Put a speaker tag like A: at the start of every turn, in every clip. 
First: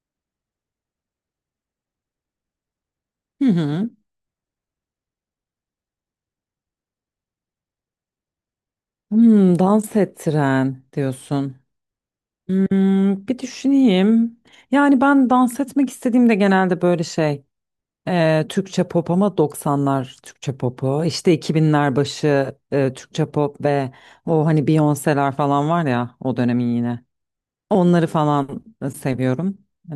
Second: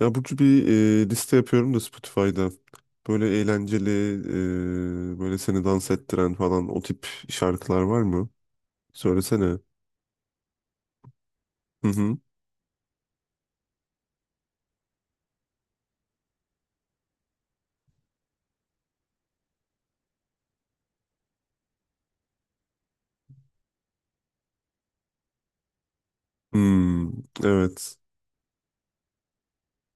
A: Ya Burcu bir liste yapıyorum da Spotify'da. Böyle
B: Hı
A: eğlenceli,
B: hı.
A: böyle seni dans ettiren falan o tip şarkılar var mı?
B: Hmm,
A: Söylesene.
B: dans ettiren diyorsun.
A: Hı hı.
B: Bir düşüneyim. Yani ben dans etmek istediğimde genelde böyle şey Türkçe pop ama 90'lar Türkçe popu işte 2000'ler başı Türkçe pop ve o hani Beyoncé'ler falan var ya o dönemin yine.
A: Hmm, evet.
B: Onları falan seviyorum. E,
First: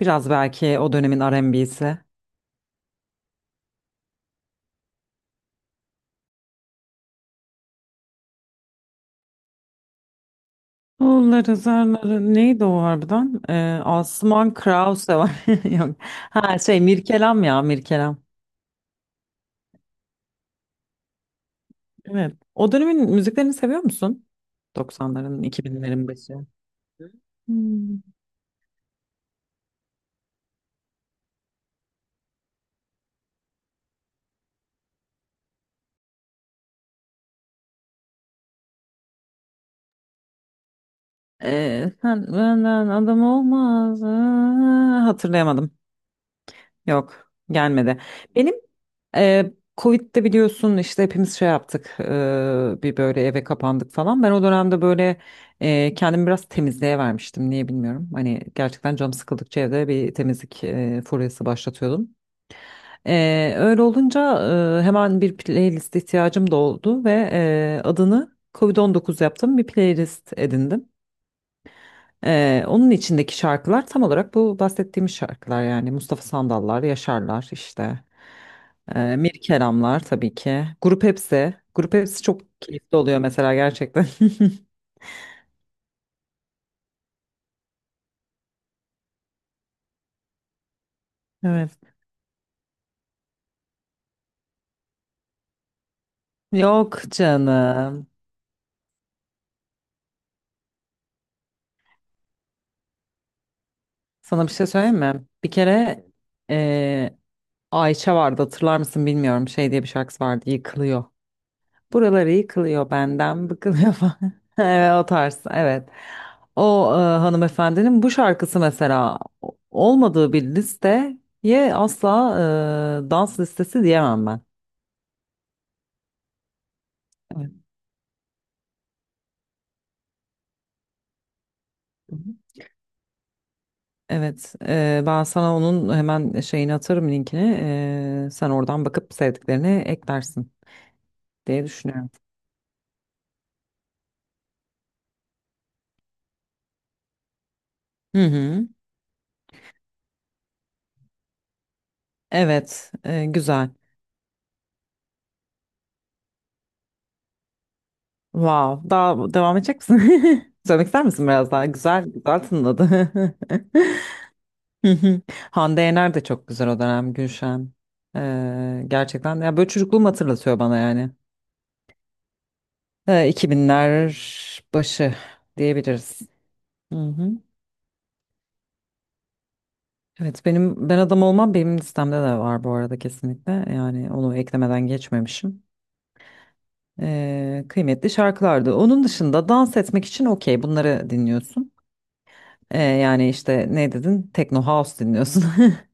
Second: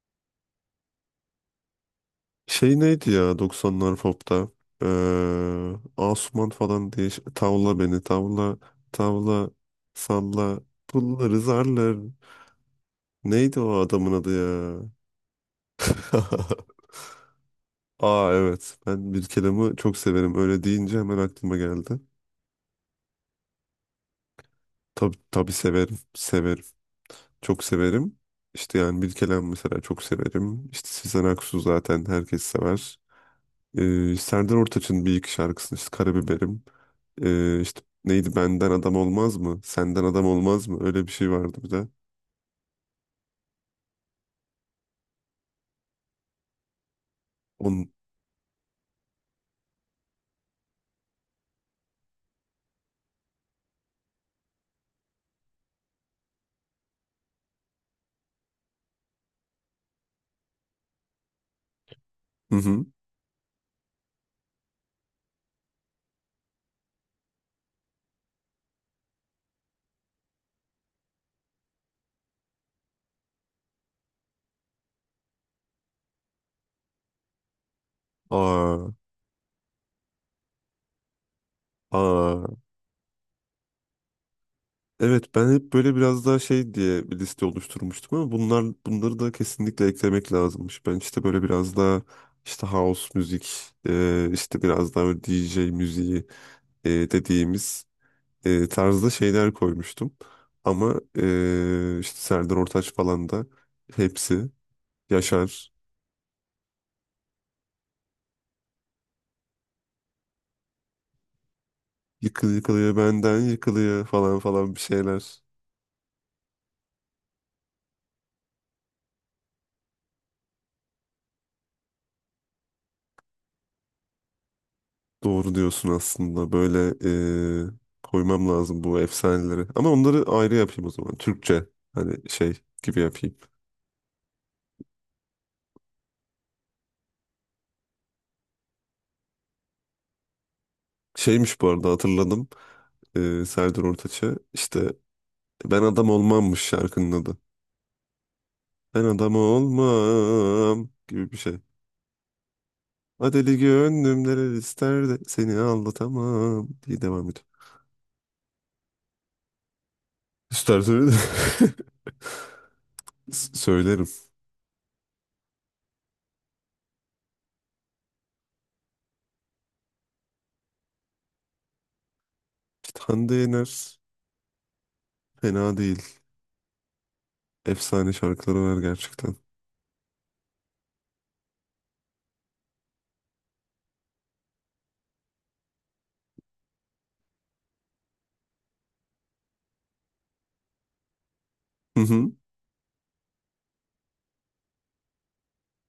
B: biraz belki o dönemin R&B'si.
A: Şey neydi ya 90'lar pop'ta? Ee, Asuman falan diye tavla beni tavla tavla salla pulları
B: Oğulları
A: zarlar.
B: zarları neydi o harbiden?
A: Neydi o
B: Ee,
A: adamın adı
B: Asuman
A: ya?
B: Krause var. Yok. Ha şey Mirkelam ya Mirkelam.
A: Aa, evet, ben bir kelamı çok severim, öyle deyince hemen aklıma geldi.
B: Evet. O dönemin müziklerini seviyor musun?
A: Tabii,
B: 90'ların
A: tabii severim.
B: 2000'lerin başı.
A: Severim. Çok
B: Hmm.
A: severim. İşte yani Bilkelen mesela çok severim. İşte Sezen Aksu zaten herkes sever. Serdar Ortaç'ın bir iki şarkısını işte Karabiberim. İşte neydi Benden Adam Olmaz mı? Senden Adam Olmaz mı? Öyle bir şey vardı bir
B: Ee,
A: de.
B: sen benden adam olmaz. Aa, hatırlayamadım. Yok,
A: on
B: gelmedi. Benim e, Covid'de biliyorsun işte hepimiz şey yaptık. Bir böyle eve kapandık falan. Ben o dönemde böyle kendimi biraz temizliğe vermiştim. Niye bilmiyorum. Hani gerçekten canım sıkıldıkça evde bir temizlik furyası başlatıyordum.
A: Hı hı.
B: Öyle olunca hemen bir playlist ihtiyacım da oldu ve adını Covid-19 yaptım. Bir playlist edindim. Onun içindeki şarkılar tam olarak bu bahsettiğimiz şarkılar yani Mustafa Sandallar, Yaşarlar işte.
A: Aa,
B: Mir Kelamlar tabii ki. Grup Hepsi. Grup Hepsi çok
A: aa.
B: keyifli oluyor mesela gerçekten.
A: Evet, ben hep böyle biraz daha şey diye bir liste oluşturmuştum, ama bunları da kesinlikle eklemek lazımmış. Ben işte böyle
B: Evet.
A: biraz daha işte house müzik, işte biraz daha böyle DJ müziği
B: Yok
A: dediğimiz
B: canım.
A: tarzda şeyler koymuştum. Ama işte Serdar Ortaç falan da
B: Sana bir
A: hepsi
B: şey söyleyeyim mi? Bir
A: Yaşar,
B: kere eee, Ayça vardı hatırlar mısın bilmiyorum. Şey diye bir şarkısı vardı. Yıkılıyor. Buraları yıkılıyor
A: yıkılıyor benden
B: benden, bıkılıyor
A: yıkılıyor
B: falan.
A: falan falan bir
B: Evet, o tarz,
A: şeyler.
B: evet. O hanımefendinin bu şarkısı mesela olmadığı bir listeye asla dans listesi diyemem ben.
A: Doğru diyorsun aslında. Böyle
B: Evet.
A: eee, koymam lazım bu efsaneleri. Ama onları ayrı yapayım o zaman. Türkçe
B: Hı hı.
A: hani şey gibi yapayım.
B: Evet, ben sana onun hemen şeyini atarım linkini. Sen oradan bakıp sevdiklerini eklersin diye
A: Şeymiş, bu arada
B: düşünüyorum.
A: hatırladım. Serdar Ortaç'ı. İşte ben adam olmammış şarkının adı.
B: Hı hı.
A: Ben adam olmam gibi bir şey.
B: Evet,
A: Adeli
B: güzel.
A: gönlüm neler ister de seni anlatamam diye devam ediyor.
B: Wow. Daha devam edecek misin?
A: İster
B: Söylemek ister
A: söyle.
B: misin biraz daha? Güzel, güzel tınladı.
A: Söylerim.
B: Hı hı. Hande Yener de çok güzel o dönem Gülşen. Gerçekten ya böyle çocukluğumu hatırlatıyor bana yani.
A: Hande Yener
B: 2000'ler başı
A: fena
B: diyebiliriz.
A: değil.
B: Hı hı.
A: Efsane şarkıları var gerçekten.
B: Evet benim ben adam olmam benim listemde de var bu arada kesinlikle. Yani onu eklemeden geçmemişim. Kıymetli şarkılardı. Onun dışında dans etmek için okey bunları dinliyorsun.
A: Hı hı.
B: Yani işte ne dedin? Techno House dinliyorsun.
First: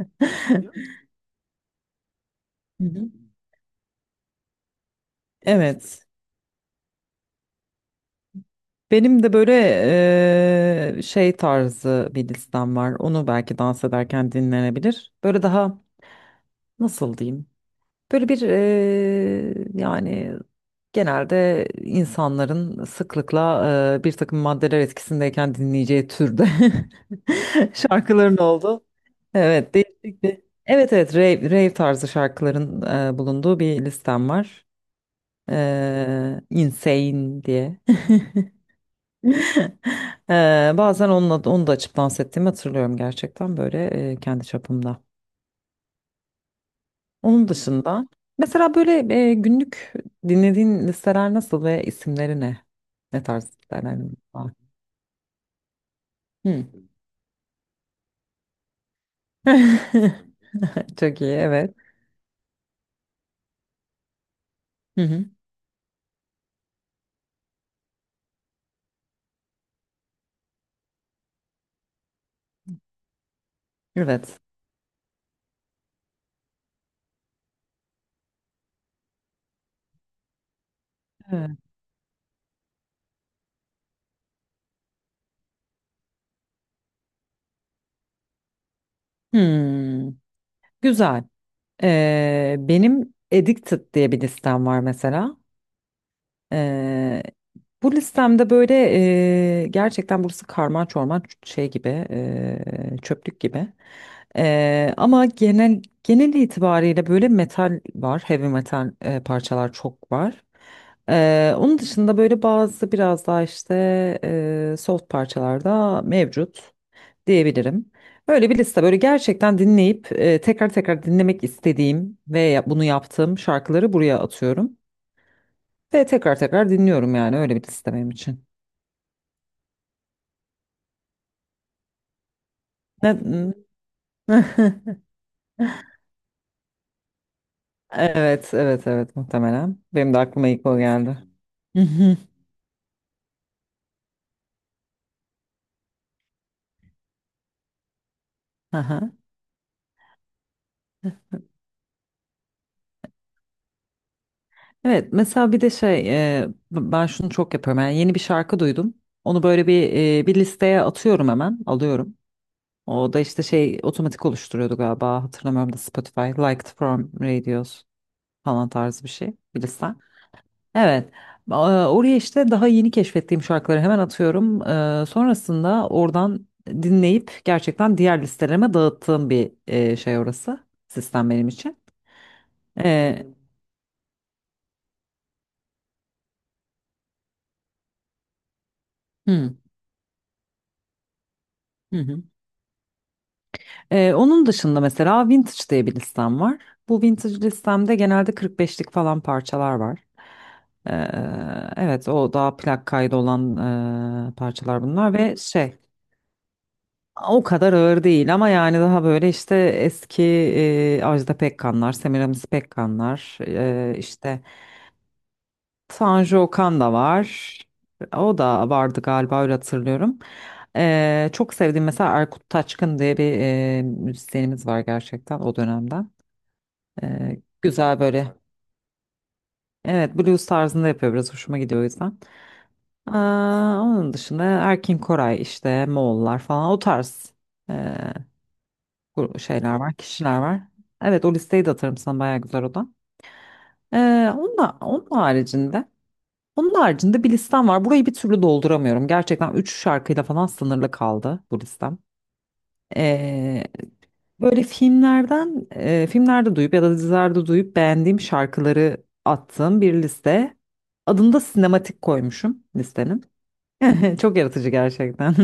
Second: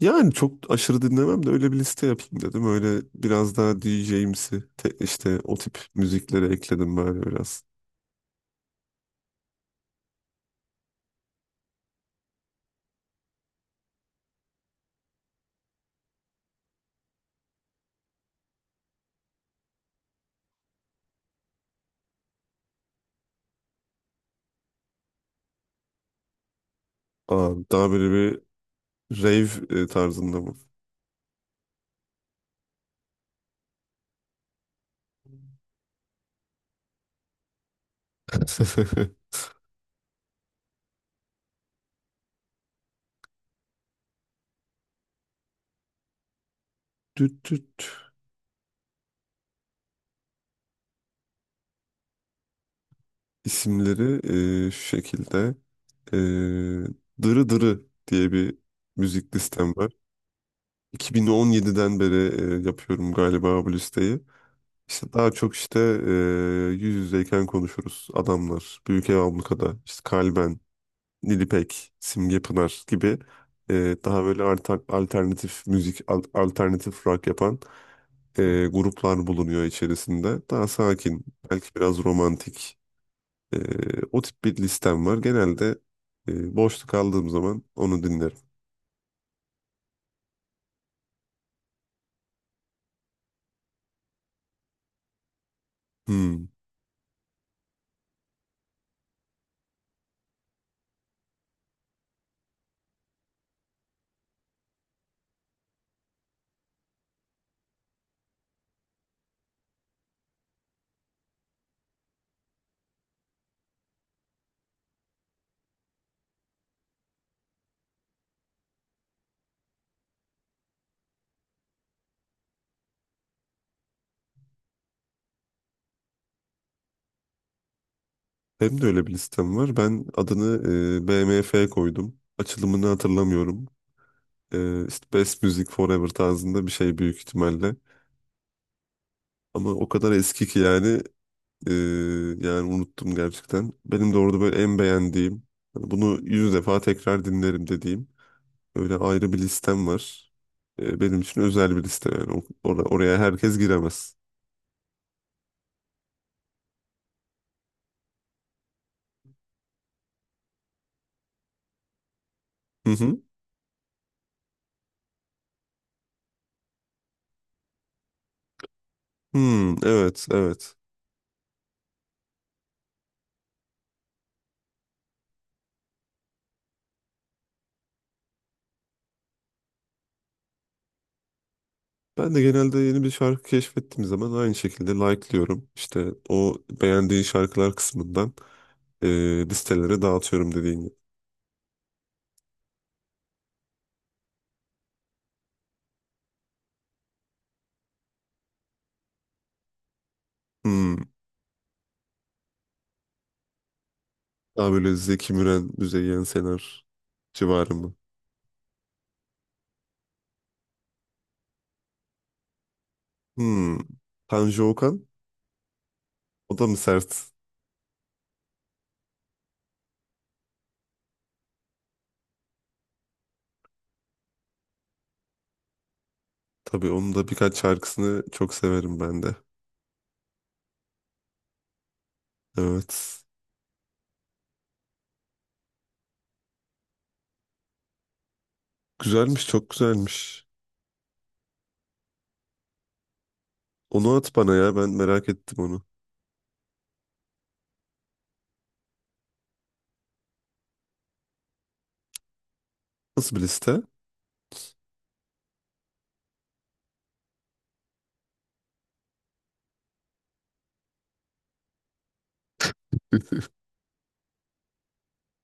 A: Yani çok aşırı dinlemem de öyle bir liste yapayım dedim.
B: Hı
A: Öyle
B: hı.
A: biraz daha DJ'imsi, işte o tip
B: Evet.
A: müzikleri ekledim böyle biraz.
B: Benim de böyle şey tarzı bir listem var. Onu belki dans ederken dinlenebilir. Böyle daha nasıl diyeyim? Böyle bir yani genelde insanların sıklıkla bir takım maddeler etkisindeyken dinleyeceği türde
A: Aa, daha böyle
B: şarkıların
A: bir
B: oldu. Evet,
A: rave
B: değişik bir.
A: tarzında mı?
B: Evet evet rave, rave tarzı şarkıların bulunduğu bir listem var. Insane diye. Bazen onunla, onu da açıp dans ettiğimi hatırlıyorum gerçekten böyle kendi çapımda. Onun
A: Düt düt
B: dışında mesela böyle günlük dinlediğin listeler nasıl ve isimleri ne? Ne tarz listeler
A: isimleri
B: var?
A: şu şekilde. E,
B: Hı.
A: Dırı Dırı diye bir müzik listem var.
B: Çok iyi evet.
A: 2017'den beri yapıyorum galiba bu listeyi.
B: Hı
A: İşte
B: hı.
A: daha çok işte e, yüz yüzeyken konuşuruz. Adamlar, Büyük Ev Ablukada, işte Kalben, Nilipek, Simge Pınar gibi daha
B: Evet.
A: böyle alternatif müzik, alternatif rock yapan gruplar bulunuyor içerisinde. Daha sakin,
B: Evet.
A: belki biraz romantik. e, o tip bir listem var. Genelde boşluk aldığım zaman onu dinlerim.
B: Hmm. Güzel. Benim Addicted diye bir listem var mesela.
A: Hmm.
B: Eee, bu listemde böyle gerçekten burası karman çorman şey gibi çöplük gibi. Ama genel itibariyle böyle metal var, heavy metal parçalar çok var. Onun dışında böyle bazı biraz daha işte soft parçalar da mevcut diyebilirim. Böyle bir liste böyle gerçekten dinleyip tekrar tekrar dinlemek istediğim ve bunu yaptığım şarkıları buraya atıyorum. Ve tekrar tekrar dinliyorum yani öyle bir liste benim için.
A: Benim de öyle bir listem var. Ben adını BMF koydum. Açılımını
B: Ne?
A: hatırlamıyorum. E, işte Best Music Forever tarzında bir şey büyük ihtimalle.
B: Evet, evet, evet
A: Ama
B: muhtemelen.
A: o kadar
B: Benim de
A: eski
B: aklıma
A: ki
B: ilk o
A: yani.
B: geldi.
A: Ee,
B: Mhm,
A: yani unuttum gerçekten. Benim de orada böyle en beğendiğim, hani bunu 100 defa tekrar dinlerim dediğim öyle
B: aha.
A: ayrı bir listem var. Benim için özel bir liste yani. Oraya herkes giremez.
B: Evet mesela bir de şey ben şunu çok yapıyorum yani yeni bir şarkı duydum onu böyle bir listeye atıyorum hemen alıyorum
A: Hı
B: o da
A: hı.
B: işte şey otomatik oluşturuyordu galiba hatırlamıyorum da Spotify Liked from Radios falan tarzı bir şey bir
A: Hmm,
B: liste.
A: evet, evet.
B: Evet. Aa, oraya işte daha yeni keşfettiğim şarkıları hemen atıyorum. Sonrasında oradan dinleyip gerçekten diğer listelerime dağıttığım bir şey orası. Sistem benim için.
A: Ben de genelde yeni bir
B: Ee,
A: şarkı keşfettiğim zaman aynı şekilde like'lıyorum. İşte o beğendiğin şarkılar kısmından e,
B: hı,
A: listelere dağıtıyorum dediğin gibi.
B: hı hı. Onun dışında mesela Vintage diye bir listem var. Bu Vintage listemde genelde 45'lik falan parçalar var. Ee,
A: Hmm.
B: evet o daha plak kaydı olan
A: Daha
B: parçalar
A: böyle
B: bunlar
A: Zeki
B: ve
A: Müren,
B: şey.
A: Müzeyyen Senar
B: O kadar
A: civarı mı?
B: ağır değil ama yani daha böyle işte eski Ajda Pekkanlar, Semiramis Pekkanlar,
A: Hmm.
B: işte
A: Tanju Okan?
B: Tanju
A: O da mı
B: Okan da
A: sert?
B: var. O da vardı galiba öyle hatırlıyorum. Çok sevdiğim mesela Erkut Taçkın diye bir müzisyenimiz var gerçekten o dönemden.
A: Tabii, onun da
B: E,
A: birkaç
B: güzel
A: şarkısını
B: böyle.
A: çok severim ben de.
B: Evet blues tarzında yapıyor biraz hoşuma gidiyor o yüzden.
A: Evet.
B: Aa, onun dışında Erkin Koray işte Moğollar falan o tarz.
A: Güzelmiş, çok
B: Şeyler var, kişiler
A: güzelmiş.
B: var. Evet o listeyi de atarım sana bayağı güzel o da.
A: Onu
B: Ee,
A: at bana
B: onun,
A: ya,
B: da-
A: ben
B: onun
A: merak ettim onu.
B: haricinde onun haricinde bir listem var. Burayı bir türlü dolduramıyorum. Gerçekten 3 şarkıyla falan sınırlı kaldı bu listem.
A: Nasıl bir
B: Ee,
A: liste?
B: böyle filmlerde duyup ya da dizilerde duyup beğendiğim şarkıları attığım bir liste. Adını da sinematik koymuşum listenin. Çok yaratıcı gerçekten.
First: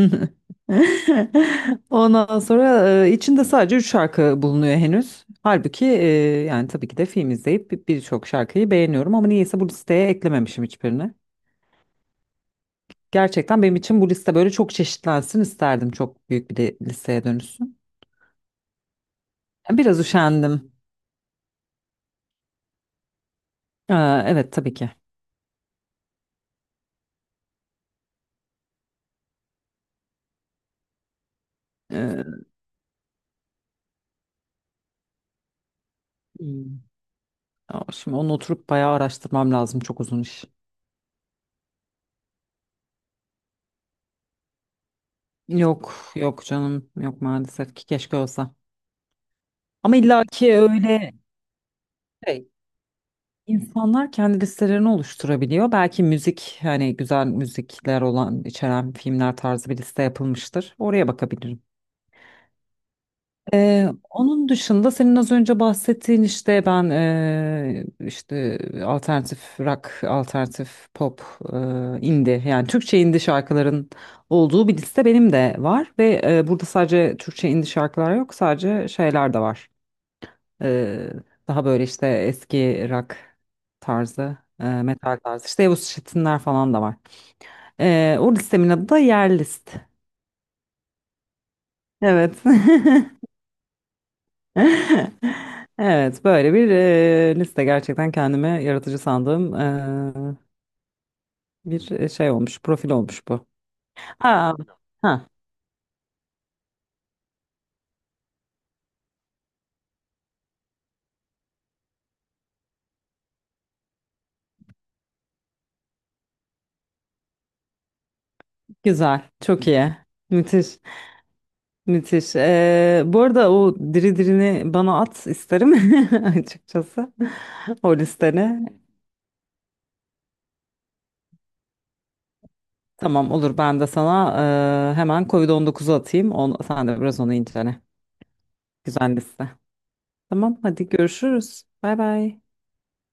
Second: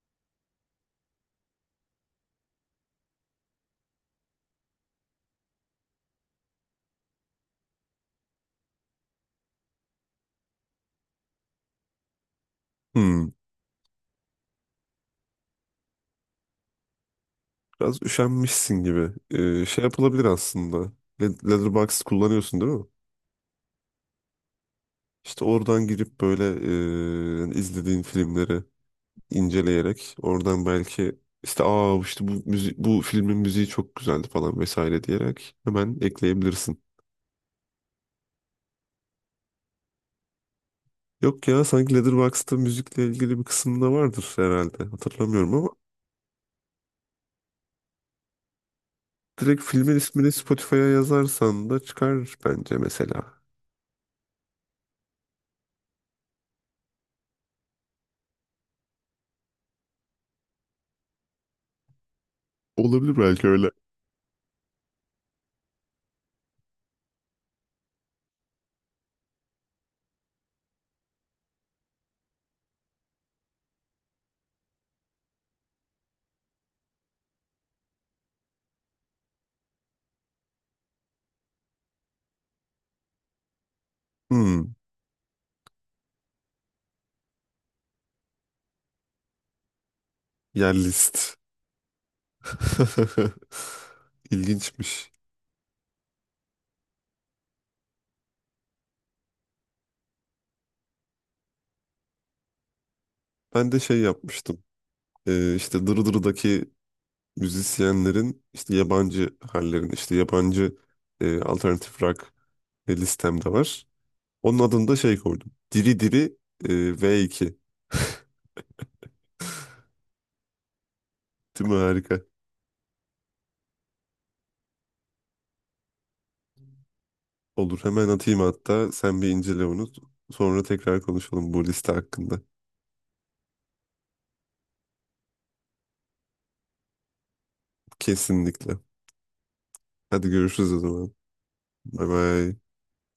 B: Ondan sonra içinde sadece 3 şarkı bulunuyor henüz. Halbuki yani tabii ki de film izleyip birçok şarkıyı beğeniyorum ama niyeyse bu listeye eklememişim hiçbirini.
A: Hmm,
B: Gerçekten benim için bu liste böyle çok çeşitlensin isterdim. Çok büyük bir de listeye dönüşsün.
A: biraz üşenmişsin gibi. Şey
B: Biraz
A: yapılabilir
B: üşendim.
A: aslında. Letterboxd kullanıyorsun değil mi?
B: Ee, evet tabii ki.
A: İşte oradan girip böyle izlediğin filmleri inceleyerek oradan belki işte, aa, işte
B: Ee,
A: bu filmin müziği çok güzeldi falan vesaire diyerek hemen
B: Hmm.
A: ekleyebilirsin.
B: Ya şimdi onu oturup bayağı araştırmam lazım. Çok uzun iş.
A: Yok ya, sanki Letterboxd'da müzikle ilgili bir kısımda vardır herhalde. Hatırlamıyorum ama
B: Yok yok canım yok maalesef ki keşke olsa.
A: direkt
B: Ama
A: filmin ismini
B: illaki
A: Spotify'a
B: öyle
A: yazarsan da çıkar
B: şey.
A: bence mesela.
B: İnsanlar kendi listelerini oluşturabiliyor. Belki müzik hani güzel müzikler olan içeren filmler tarzı bir liste yapılmıştır. Oraya bakabilirim.
A: Olabilir belki öyle.
B: Onun dışında senin az önce bahsettiğin işte ben işte alternatif rock, alternatif pop, ee, indie yani Türkçe indie şarkıların olduğu bir liste benim de var ve burada sadece Türkçe indie şarkılar yok sadece şeyler de var. Ee, daha böyle işte eski rock tarzı,
A: Hmm,
B: metal tarzı. İşte Yavuz Şetinler falan da var. O listemin adı da Yer List.
A: yer list.
B: Evet.
A: İlginçmiş.
B: Evet, böyle bir liste gerçekten kendime yaratıcı sandığım bir şey olmuş, profil olmuş bu.
A: Ben de şey
B: Aa,
A: yapmıştım.
B: ha,
A: İşte Dırdır'daki müzisyenlerin işte yabancı hallerin işte yabancı alternatif rock listemde var. Onun adını da şey koydum. Diri Diri e, V2.
B: güzel, çok iyi, müthiş,
A: Değil mi? Harika.
B: müthiş. Bu arada o diri dirini bana at isterim açıkçası
A: Olur,
B: o
A: hemen atayım
B: listeni.
A: hatta. Sen bir incele onu. Sonra tekrar konuşalım bu liste hakkında.
B: Tamam olur ben de sana hemen Covid-19'u atayım. On, sen de biraz onu incele.
A: Kesinlikle.
B: Güzel liste.
A: Hadi
B: Tamam
A: görüşürüz o
B: hadi
A: zaman.
B: görüşürüz. Bay
A: Bay
B: bay.
A: bay.